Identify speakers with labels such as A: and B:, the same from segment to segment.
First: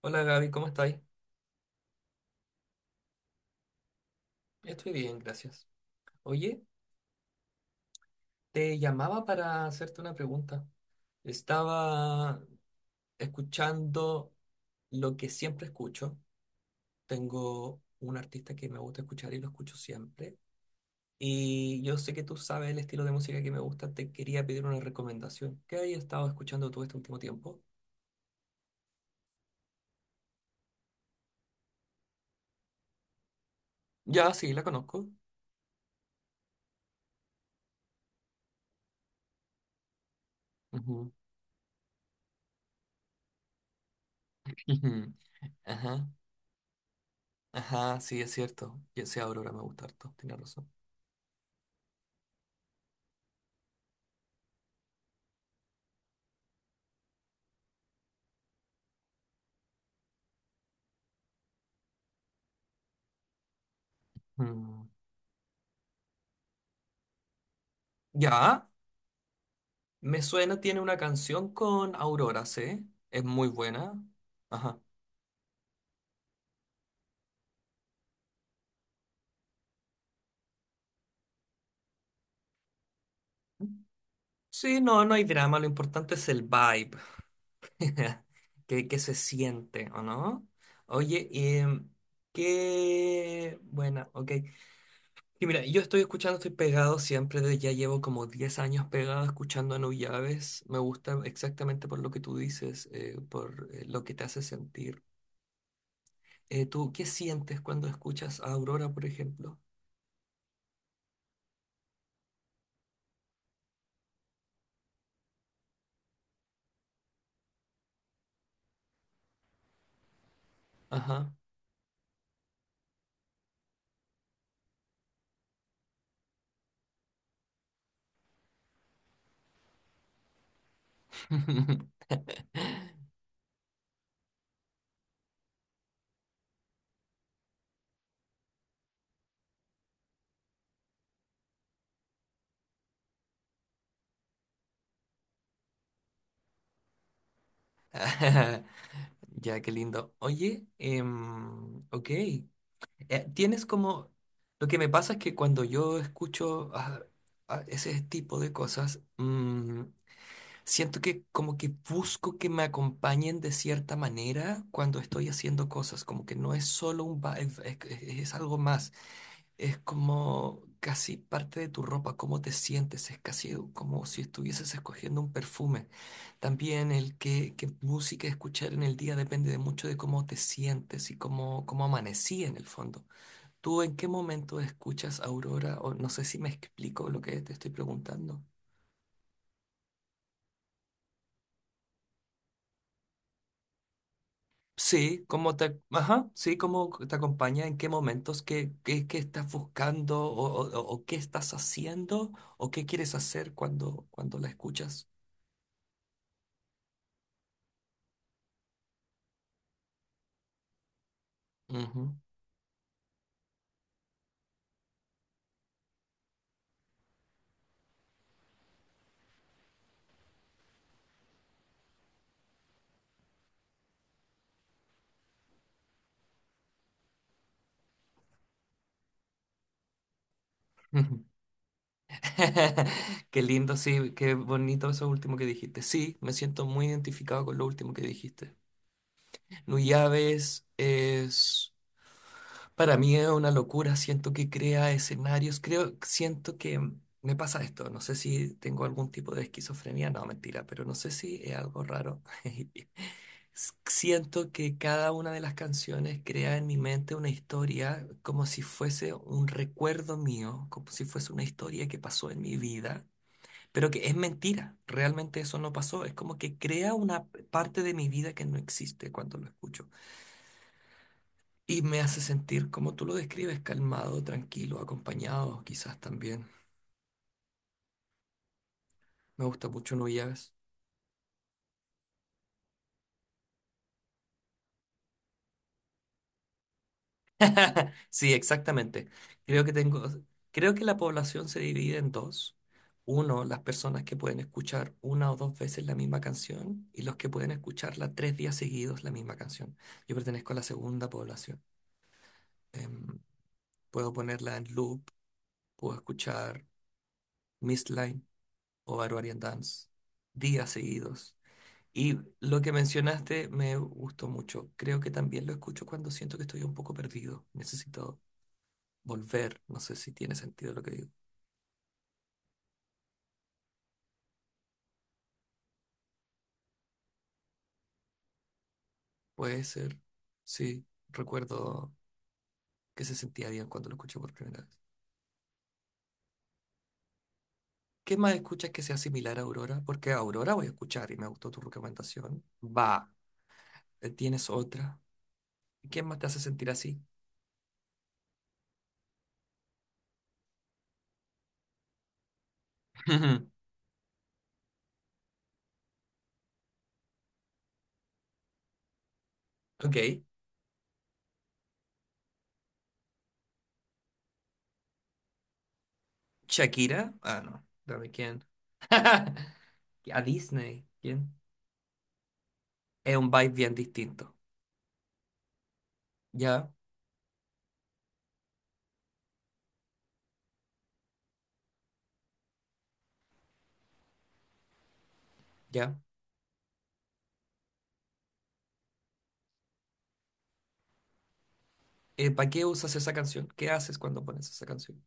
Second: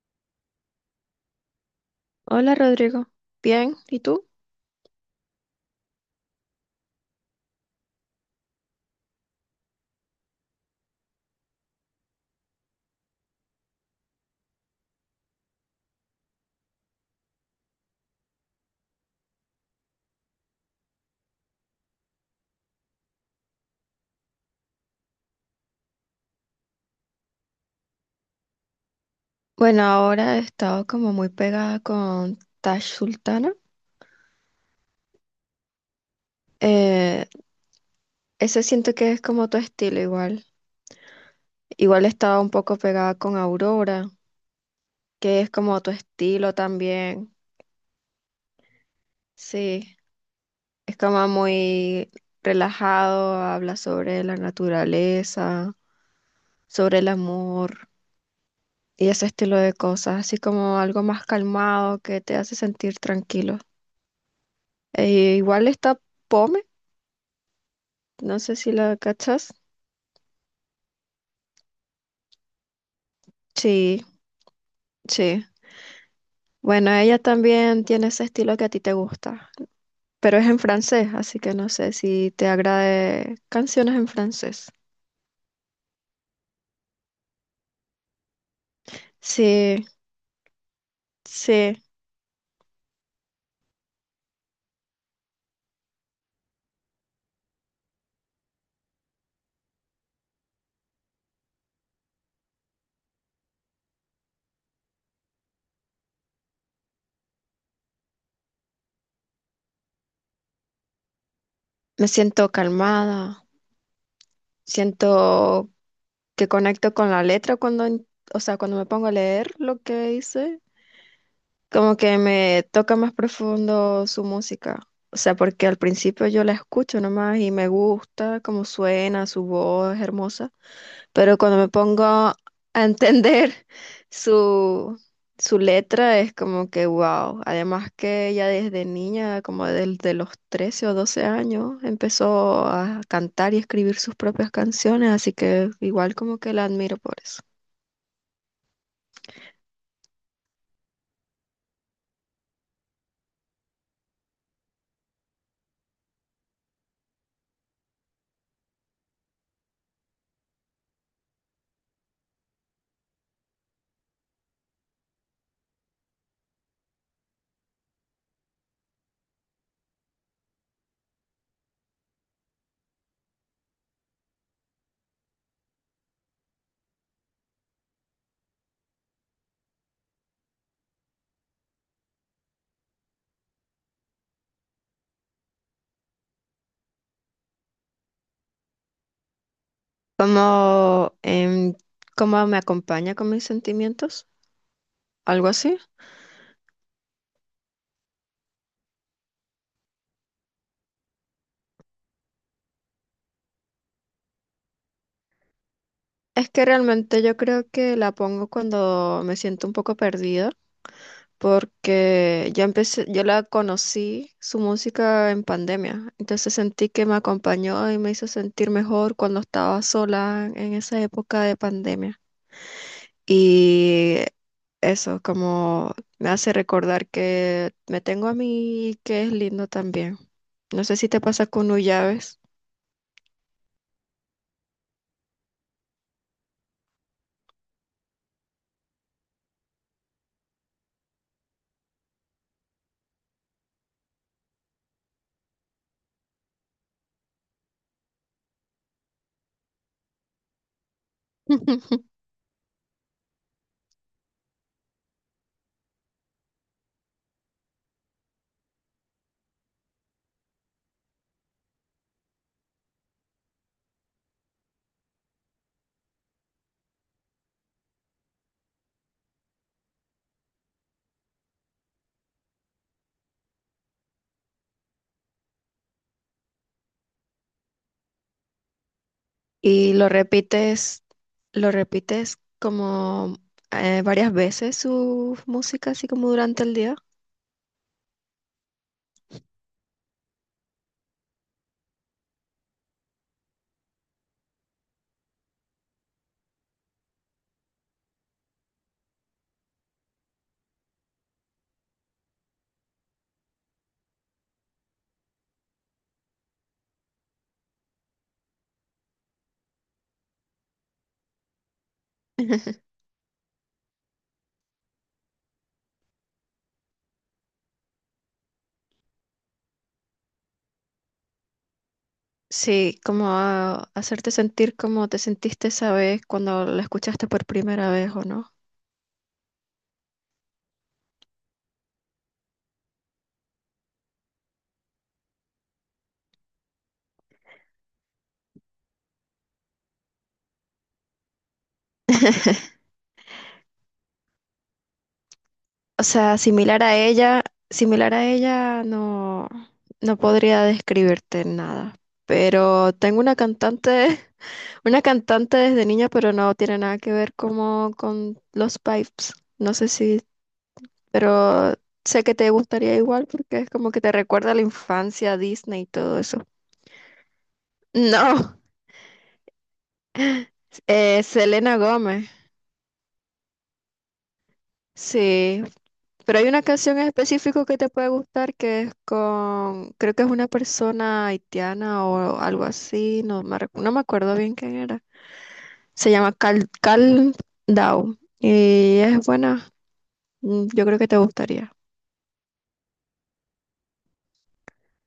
A: Hola Gaby, ¿cómo estáis?
B: Hola Rodrigo, bien, ¿y tú?
A: Estoy bien, gracias. Oye, te llamaba para hacerte una pregunta. Estaba escuchando lo que siempre escucho. Tengo un artista que me gusta escuchar y lo escucho siempre. Y yo sé que tú sabes el estilo de música que me gusta. Te quería pedir una recomendación. ¿Qué has estado escuchando tú este último tiempo?
B: Bueno, ahora he estado como muy pegada con Tash Sultana.
A: Ya, sí, la conozco.
B: Eh, Ese siento que es como tu estilo igual.
A: Ujú.
B: Igual estaba un poco pegada con Aurora,
A: Ujú.
B: que es como tu
A: Ajá,
B: estilo también.
A: ajá, sí, es cierto. Ya sé, Aurora me gusta
B: Sí,
A: harto, tienes razón.
B: es como muy relajado, habla sobre la naturaleza, sobre el amor y ese estilo de cosas, así como algo más calmado que te hace sentir tranquilo.
A: Mm.
B: E igual está Pome. No sé
A: ¿Ya?
B: si la cachas.
A: Me suena, tiene una canción con Aurora, ¿sí? Es muy buena.
B: Sí,
A: Ajá.
B: sí. Bueno, ella también tiene ese estilo que a ti te gusta, pero es en francés, así que no sé si te agrade canciones en francés.
A: Sí, no, no hay drama, lo importante es el vibe, que se
B: Sí,
A: siente, ¿o no? Oye,
B: sí.
A: qué buena, ok. Y mira, yo estoy escuchando, estoy pegado siempre, ya llevo como 10 años pegado escuchando a No me gusta exactamente por lo que tú dices, por lo que te hace sentir. ¿Tú qué sientes cuando escuchas a Aurora, por ejemplo?
B: Me siento calmada, siento que conecto con la letra o sea, cuando me pongo a leer lo que dice,
A: Ajá.
B: como que me toca más profundo su música. O sea, porque al principio yo la escucho nomás y me gusta cómo suena, su voz es hermosa, pero cuando me pongo a entender su, su letra es como que wow. Además que ella desde niña, como desde los 13 o 12 años, empezó a cantar y escribir sus propias canciones, así que igual como que la admiro por eso.
A: Ya, qué lindo. Oye, ok. Tienes como... Lo que me pasa es que cuando yo escucho ese tipo de cosas, siento que como que busco que me acompañen de cierta manera cuando estoy haciendo cosas, como que no es solo un vibe, es algo más. Es como casi parte de tu ropa, cómo te sientes, es casi como si estuvieses escogiendo un perfume. También qué música escuchar en el día depende de mucho de cómo te sientes y cómo amanecí en el fondo. ¿Tú en qué momento escuchas Aurora? O no sé si me explico lo que te estoy preguntando.
B: ¿Cómo, cómo me acompaña con mis sentimientos?
A: Sí,
B: ¿Algo así?
A: cómo te acompaña, en qué momentos, qué estás buscando o qué estás haciendo o qué quieres hacer cuando la escuchas.
B: Es que realmente yo creo que la pongo cuando me siento un poco perdida porque ya empecé, yo la conocí su música en pandemia, entonces sentí que me acompañó y me hizo sentir mejor cuando estaba sola en esa época de pandemia. Y eso, como me hace recordar que me tengo a mí y que es lindo también. No sé si te
A: Ujú.
B: pasa con Ullaves.
A: Qué lindo, sí, qué bonito eso último que dijiste. Sí, me siento muy identificado con lo último que dijiste. Nuyaves es, para mí es una locura, siento que crea escenarios, creo, siento que me pasa esto, no sé si tengo algún tipo de esquizofrenia, no, mentira, pero no sé si es algo raro. Siento que cada una de las canciones crea en mi mente una historia como si fuese un recuerdo mío, como si fuese una historia que pasó en mi vida. Pero que es mentira, realmente eso no pasó. Es como que crea una parte de mi vida que no existe cuando lo escucho. Y me hace sentir, como tú lo describes, calmado, tranquilo, acompañado, quizás también. Me gusta
B: Y
A: mucho No Llaves.
B: lo repites como varias veces su música, así como durante el día.
A: Sí, exactamente. Creo que tengo, creo que la población se divide en dos. Uno, las personas que pueden escuchar una o dos veces la misma canción y los que pueden escucharla 3 días seguidos la misma canción. Yo pertenezco a la segunda población. Em, puedo ponerla en loop, puedo escuchar Miss Line o Barbarian Dance días seguidos. Y lo que mencionaste me gustó mucho. Creo que también lo escucho cuando siento que estoy un poco perdido. Necesito volver. No sé si tiene sentido lo que digo.
B: Sí, como hacerte sentir como te sentiste esa vez cuando la escuchaste por primera vez o no.
A: Puede ser. Sí, recuerdo que se sentía bien cuando lo escuché por primera vez. ¿Qué más escuchas que sea similar a Aurora? Porque a Aurora voy a escuchar y me gustó tu recomendación. Va, tienes otra.
B: O
A: ¿Quién más te hace
B: sea,
A: sentir así?
B: similar a ella no, no podría describirte nada. Pero tengo una cantante, una cantante desde niña, pero no tiene nada que ver como con los pipes. No sé
A: Ok.
B: si, pero sé que te gustaría igual porque es como que te recuerda a la infancia, Disney y todo eso.
A: Shakira. Ah, no. Dame quién.
B: No,
A: A Disney. ¿Quién?
B: Selena Gómez.
A: Es un vibe bien distinto.
B: Sí, pero hay una
A: Ya,
B: canción en específico que te puede gustar que es con, creo que es una persona haitiana o algo así, no me acuerdo bien quién era.
A: ya.
B: Se llama Cal down y es buena, mm, yo creo que te gustaría.
A: ¿Para qué usas esa canción? ¿Qué haces cuando pones esa canción?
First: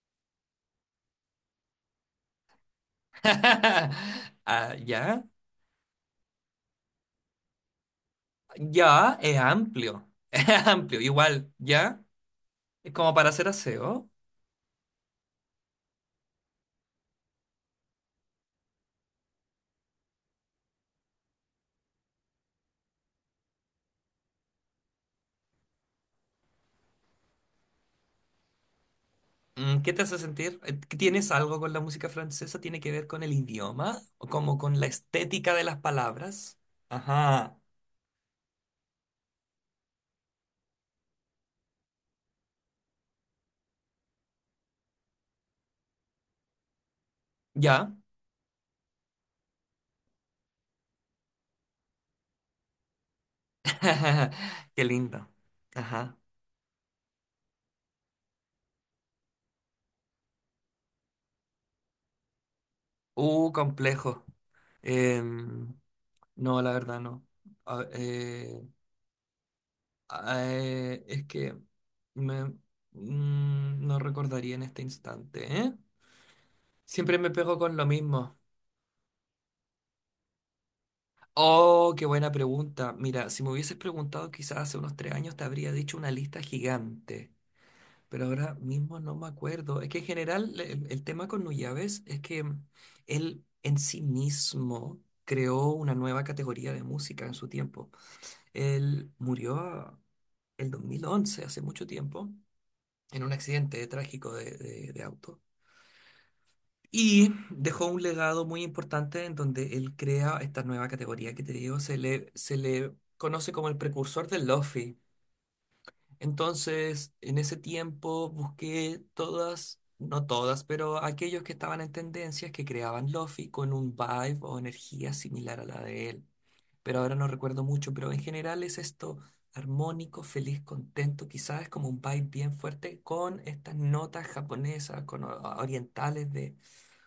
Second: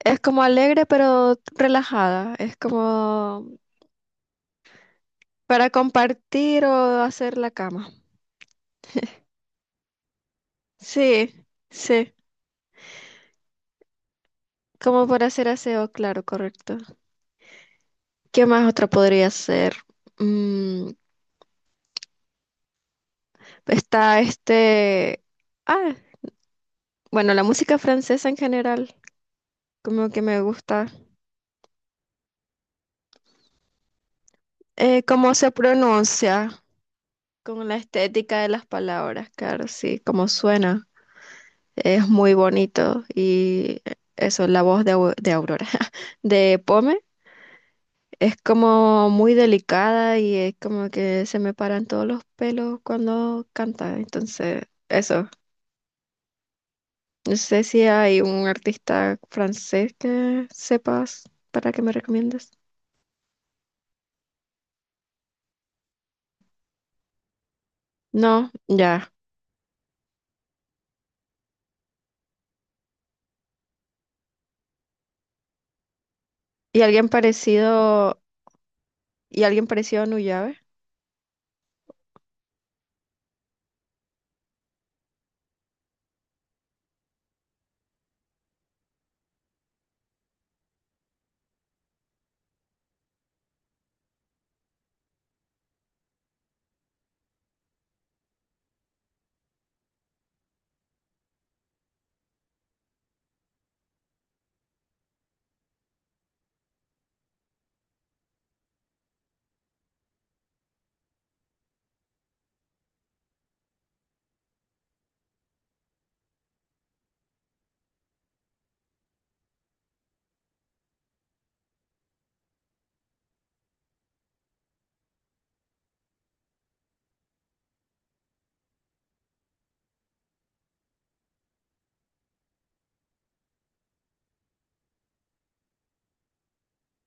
B: Es como alegre pero relajada, es como
A: Ah, ya.
B: para compartir o hacer la cama.
A: Ya, es amplio. Es amplio,
B: Sí,
A: igual. Ya.
B: sí,
A: Es como para hacer aseo.
B: como para hacer aseo, claro, correcto. ¿Qué más otra podría ser? Mm, está este... Ah, bueno, la música francesa en general,
A: Mm, ¿qué te
B: como
A: hace
B: que me
A: sentir?
B: gusta.
A: ¿Tienes algo con la música francesa? ¿Tiene que ver con el idioma? ¿O como con la
B: Cómo se
A: estética de las palabras?
B: pronuncia,
A: Ajá.
B: con la estética de las palabras, claro, sí, cómo suena. Es muy bonito y eso, la voz de, de Aurora, de Pome,
A: Ya.
B: es como muy delicada y es como que se me paran todos los pelos cuando canta. Entonces,
A: Qué lindo.
B: eso,
A: Ajá.
B: no sé si hay un artista francés que sepas para que me recomiendes.
A: Complejo. Em, no, la verdad no. A-
B: No,
A: eh,
B: ya.
A: es que me, no recordaría en este instante, ¿eh?
B: ¿Y alguien
A: Siempre me pego con lo
B: parecido,
A: mismo.
B: y alguien parecido a Nuyave?
A: Oh, qué buena pregunta. Mira, si me hubieses preguntado quizás hace unos 3 años te habría dicho una lista gigante, pero ahora mismo no me acuerdo. Es que en general el tema con Nuyaves es que él en sí mismo creó una nueva categoría de música en su tiempo. Él murió el 2011, hace mucho tiempo, en un accidente trágico de auto. Y dejó un legado muy importante en donde él crea esta nueva categoría que te digo, se le conoce como el precursor del lofi. Entonces, en ese tiempo busqué todas, no todas, pero aquellos que estaban en tendencias que creaban lofi con un vibe o energía similar a la de él. Pero ahora no recuerdo mucho, pero en general es esto armónico, feliz, contento, quizás es como un vibe bien fuerte con estas notas japonesas, con orientales de,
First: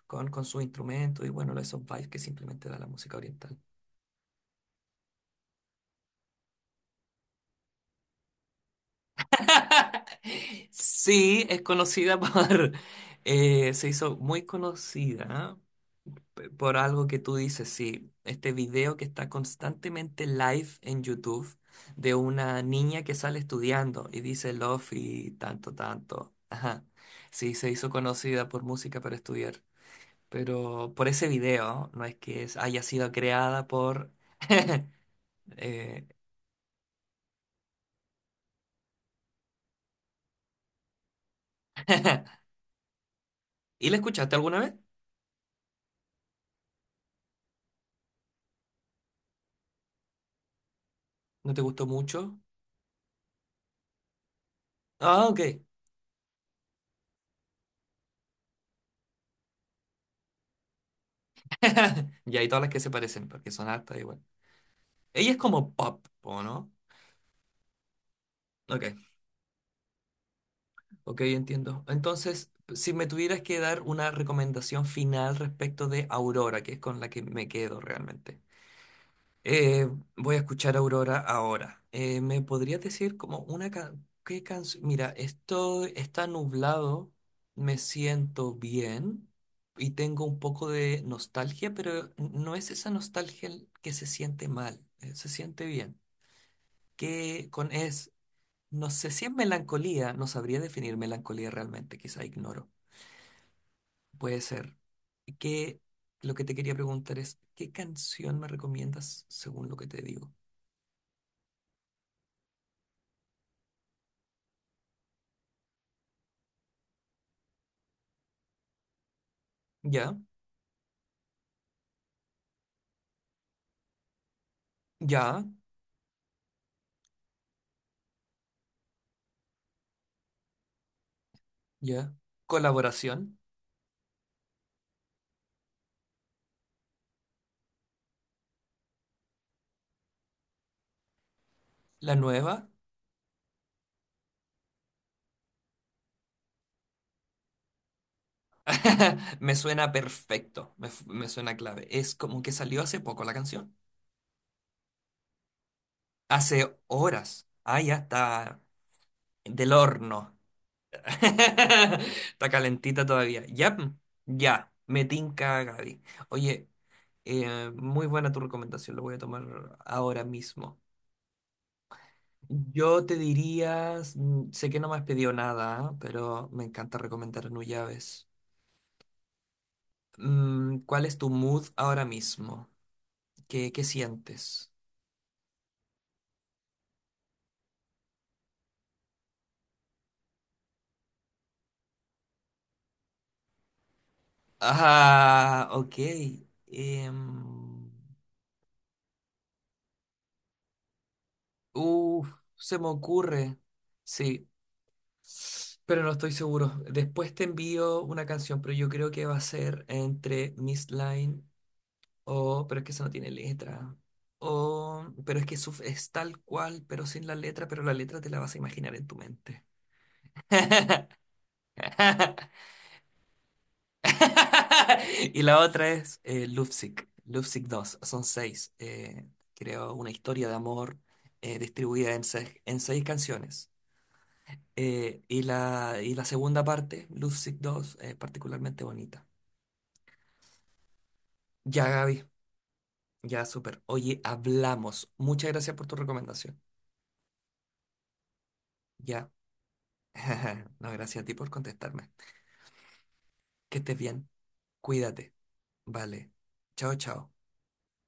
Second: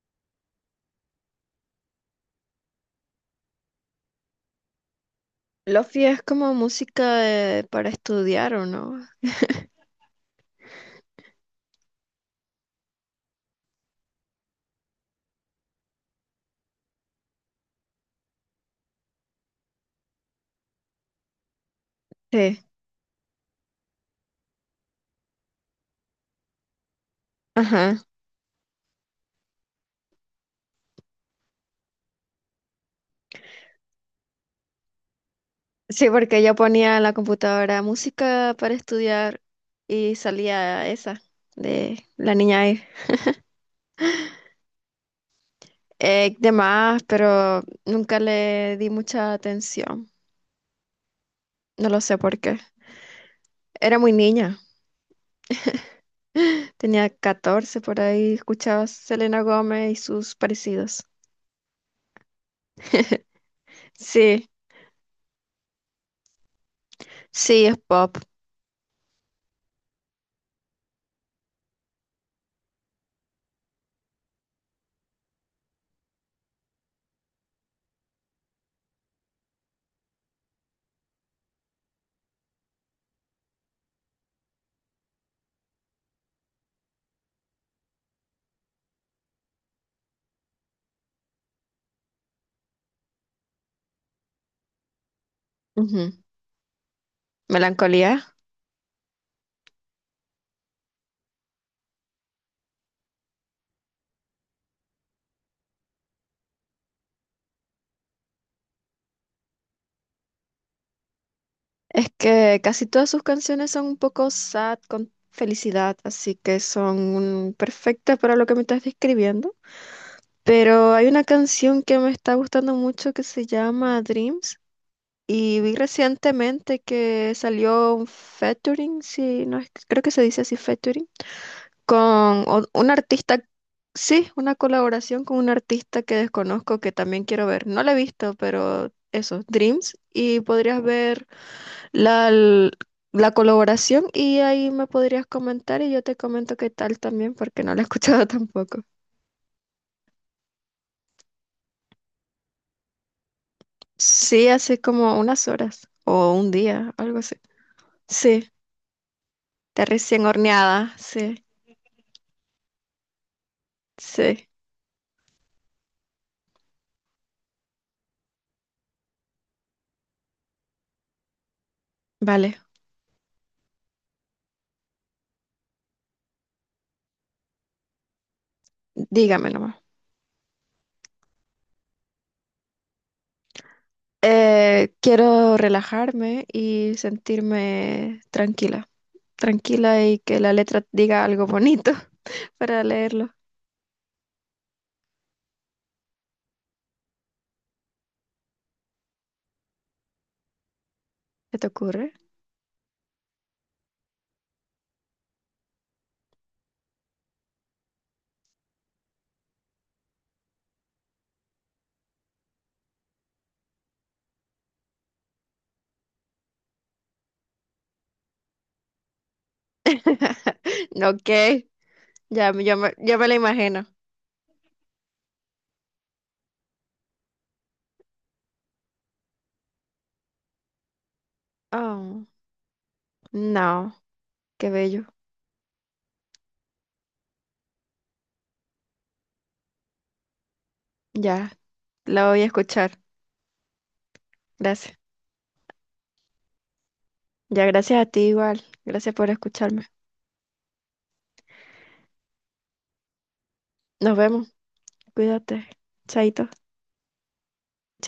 A: con su instrumento y bueno, esos vibes que simplemente da la música oriental.
B: Lofi es como música para estudiar, ¿o no?
A: Sí, es conocida por... se hizo muy conocida por algo que tú dices, sí. Este video que está constantemente live en YouTube de
B: Sí.
A: una niña que sale estudiando y dice love y tanto, tanto. Ajá. Sí, se hizo
B: Ajá.
A: conocida por música para estudiar. Pero por ese video, no es que haya sido creada por... eh,
B: Sí, porque yo ponía en la computadora música para estudiar y salía esa de la niña ahí.
A: ¿Y la escuchaste alguna vez?
B: Demás, pero nunca le di mucha atención.
A: ¿No te gustó
B: No lo sé
A: mucho?
B: por qué. Era muy niña.
A: Ah, ok.
B: Tenía 14 por ahí, escuchaba Selena Gómez y sus parecidos.
A: Y hay todas las que se parecen, porque son hartas igual.
B: Sí,
A: Ella es como pop, ¿o no?
B: sí, es pop.
A: Ok, ok, entiendo. Entonces, si me tuvieras que dar una recomendación final respecto de Aurora, que es con la que me quedo realmente. Eh, voy a escuchar Aurora ahora. ¿Me podrías decir como una qué canción? Mira, esto está nublado, me siento bien y tengo un poco de nostalgia, pero no es esa nostalgia que se siente mal, se siente bien.
B: Ujú.
A: que con es,
B: Melancolía.
A: no sé si es melancolía, no sabría definir melancolía realmente, quizá ignoro. Puede ser. Que lo que te quería preguntar es, ¿qué canción me recomiendas según lo que te digo?
B: Es que casi todas sus canciones son un poco sad con felicidad, así que son perfectas para lo que me estás describiendo.
A: Ya,
B: Pero hay una canción que me está gustando mucho que se llama Dreams
A: ya,
B: y vi recientemente que salió un featuring, sí, no, creo que se dice así,
A: ya.
B: con un
A: Colaboración,
B: artista, sí, una colaboración con un artista que desconozco que también quiero ver. No la he visto, pero eso, Dreams. Y podrías ver
A: la
B: la,
A: nueva.
B: l- la colaboración y ahí me podrías comentar y yo te comento qué tal también porque no la he escuchado tampoco.
A: Me suena perfecto, me suena clave. Es como que salió hace poco la canción.
B: Sí, hace como unas horas o un
A: Hace
B: día, algo así.
A: horas. Ah, ya
B: Sí,
A: está del
B: está recién
A: horno.
B: horneada, sí,
A: Está calentita todavía. Ya,
B: sí.
A: ya, me tinca, Gaby. Oye, muy buena tu recomendación, lo voy a tomar ahora mismo.
B: Vale,
A: Yo te diría, sé que no me has pedido nada, ¿ah? Pero me encanta recomendar Nuyaves.
B: dígame nomás.
A: Mm, ¿cuál es tu mood ahora mismo? ¿Qué sientes?
B: Quiero relajarme y sentirme tranquila, tranquila y que la letra diga algo bonito para leerlo.
A: Ah, ok. Em,
B: ¿Qué te ocurre?
A: uf, se me ocurre. Sí. Pero no estoy seguro. Después te envío una canción, pero yo creo que va a ser entre Miss Line o... Pero es que eso no tiene letra. O... Pero es que es tal cual, pero sin la letra, pero la letra te la vas a imaginar en tu mente.
B: Ok, ya, yo me la imagino.
A: Y la otra es Lovesick. Lovesick 2. Son seis. Creo una historia de amor distribuida en
B: Oh,
A: seis canciones.
B: no, qué bello.
A: Y y la segunda parte, Love Sick 2, es particularmente bonita.
B: Ya,
A: Ya, Gaby,
B: la voy a escuchar.
A: ya, súper. Oye,
B: Gracias.
A: hablamos. Muchas gracias por tu recomendación.
B: Ya, gracias a ti igual. Gracias
A: Ya.
B: por escucharme.
A: No, gracias a ti por contestarme. Que estés
B: Nos
A: bien.
B: vemos.
A: Cuídate.
B: Cuídate.
A: Vale.
B: Chaito.
A: Chao, chao.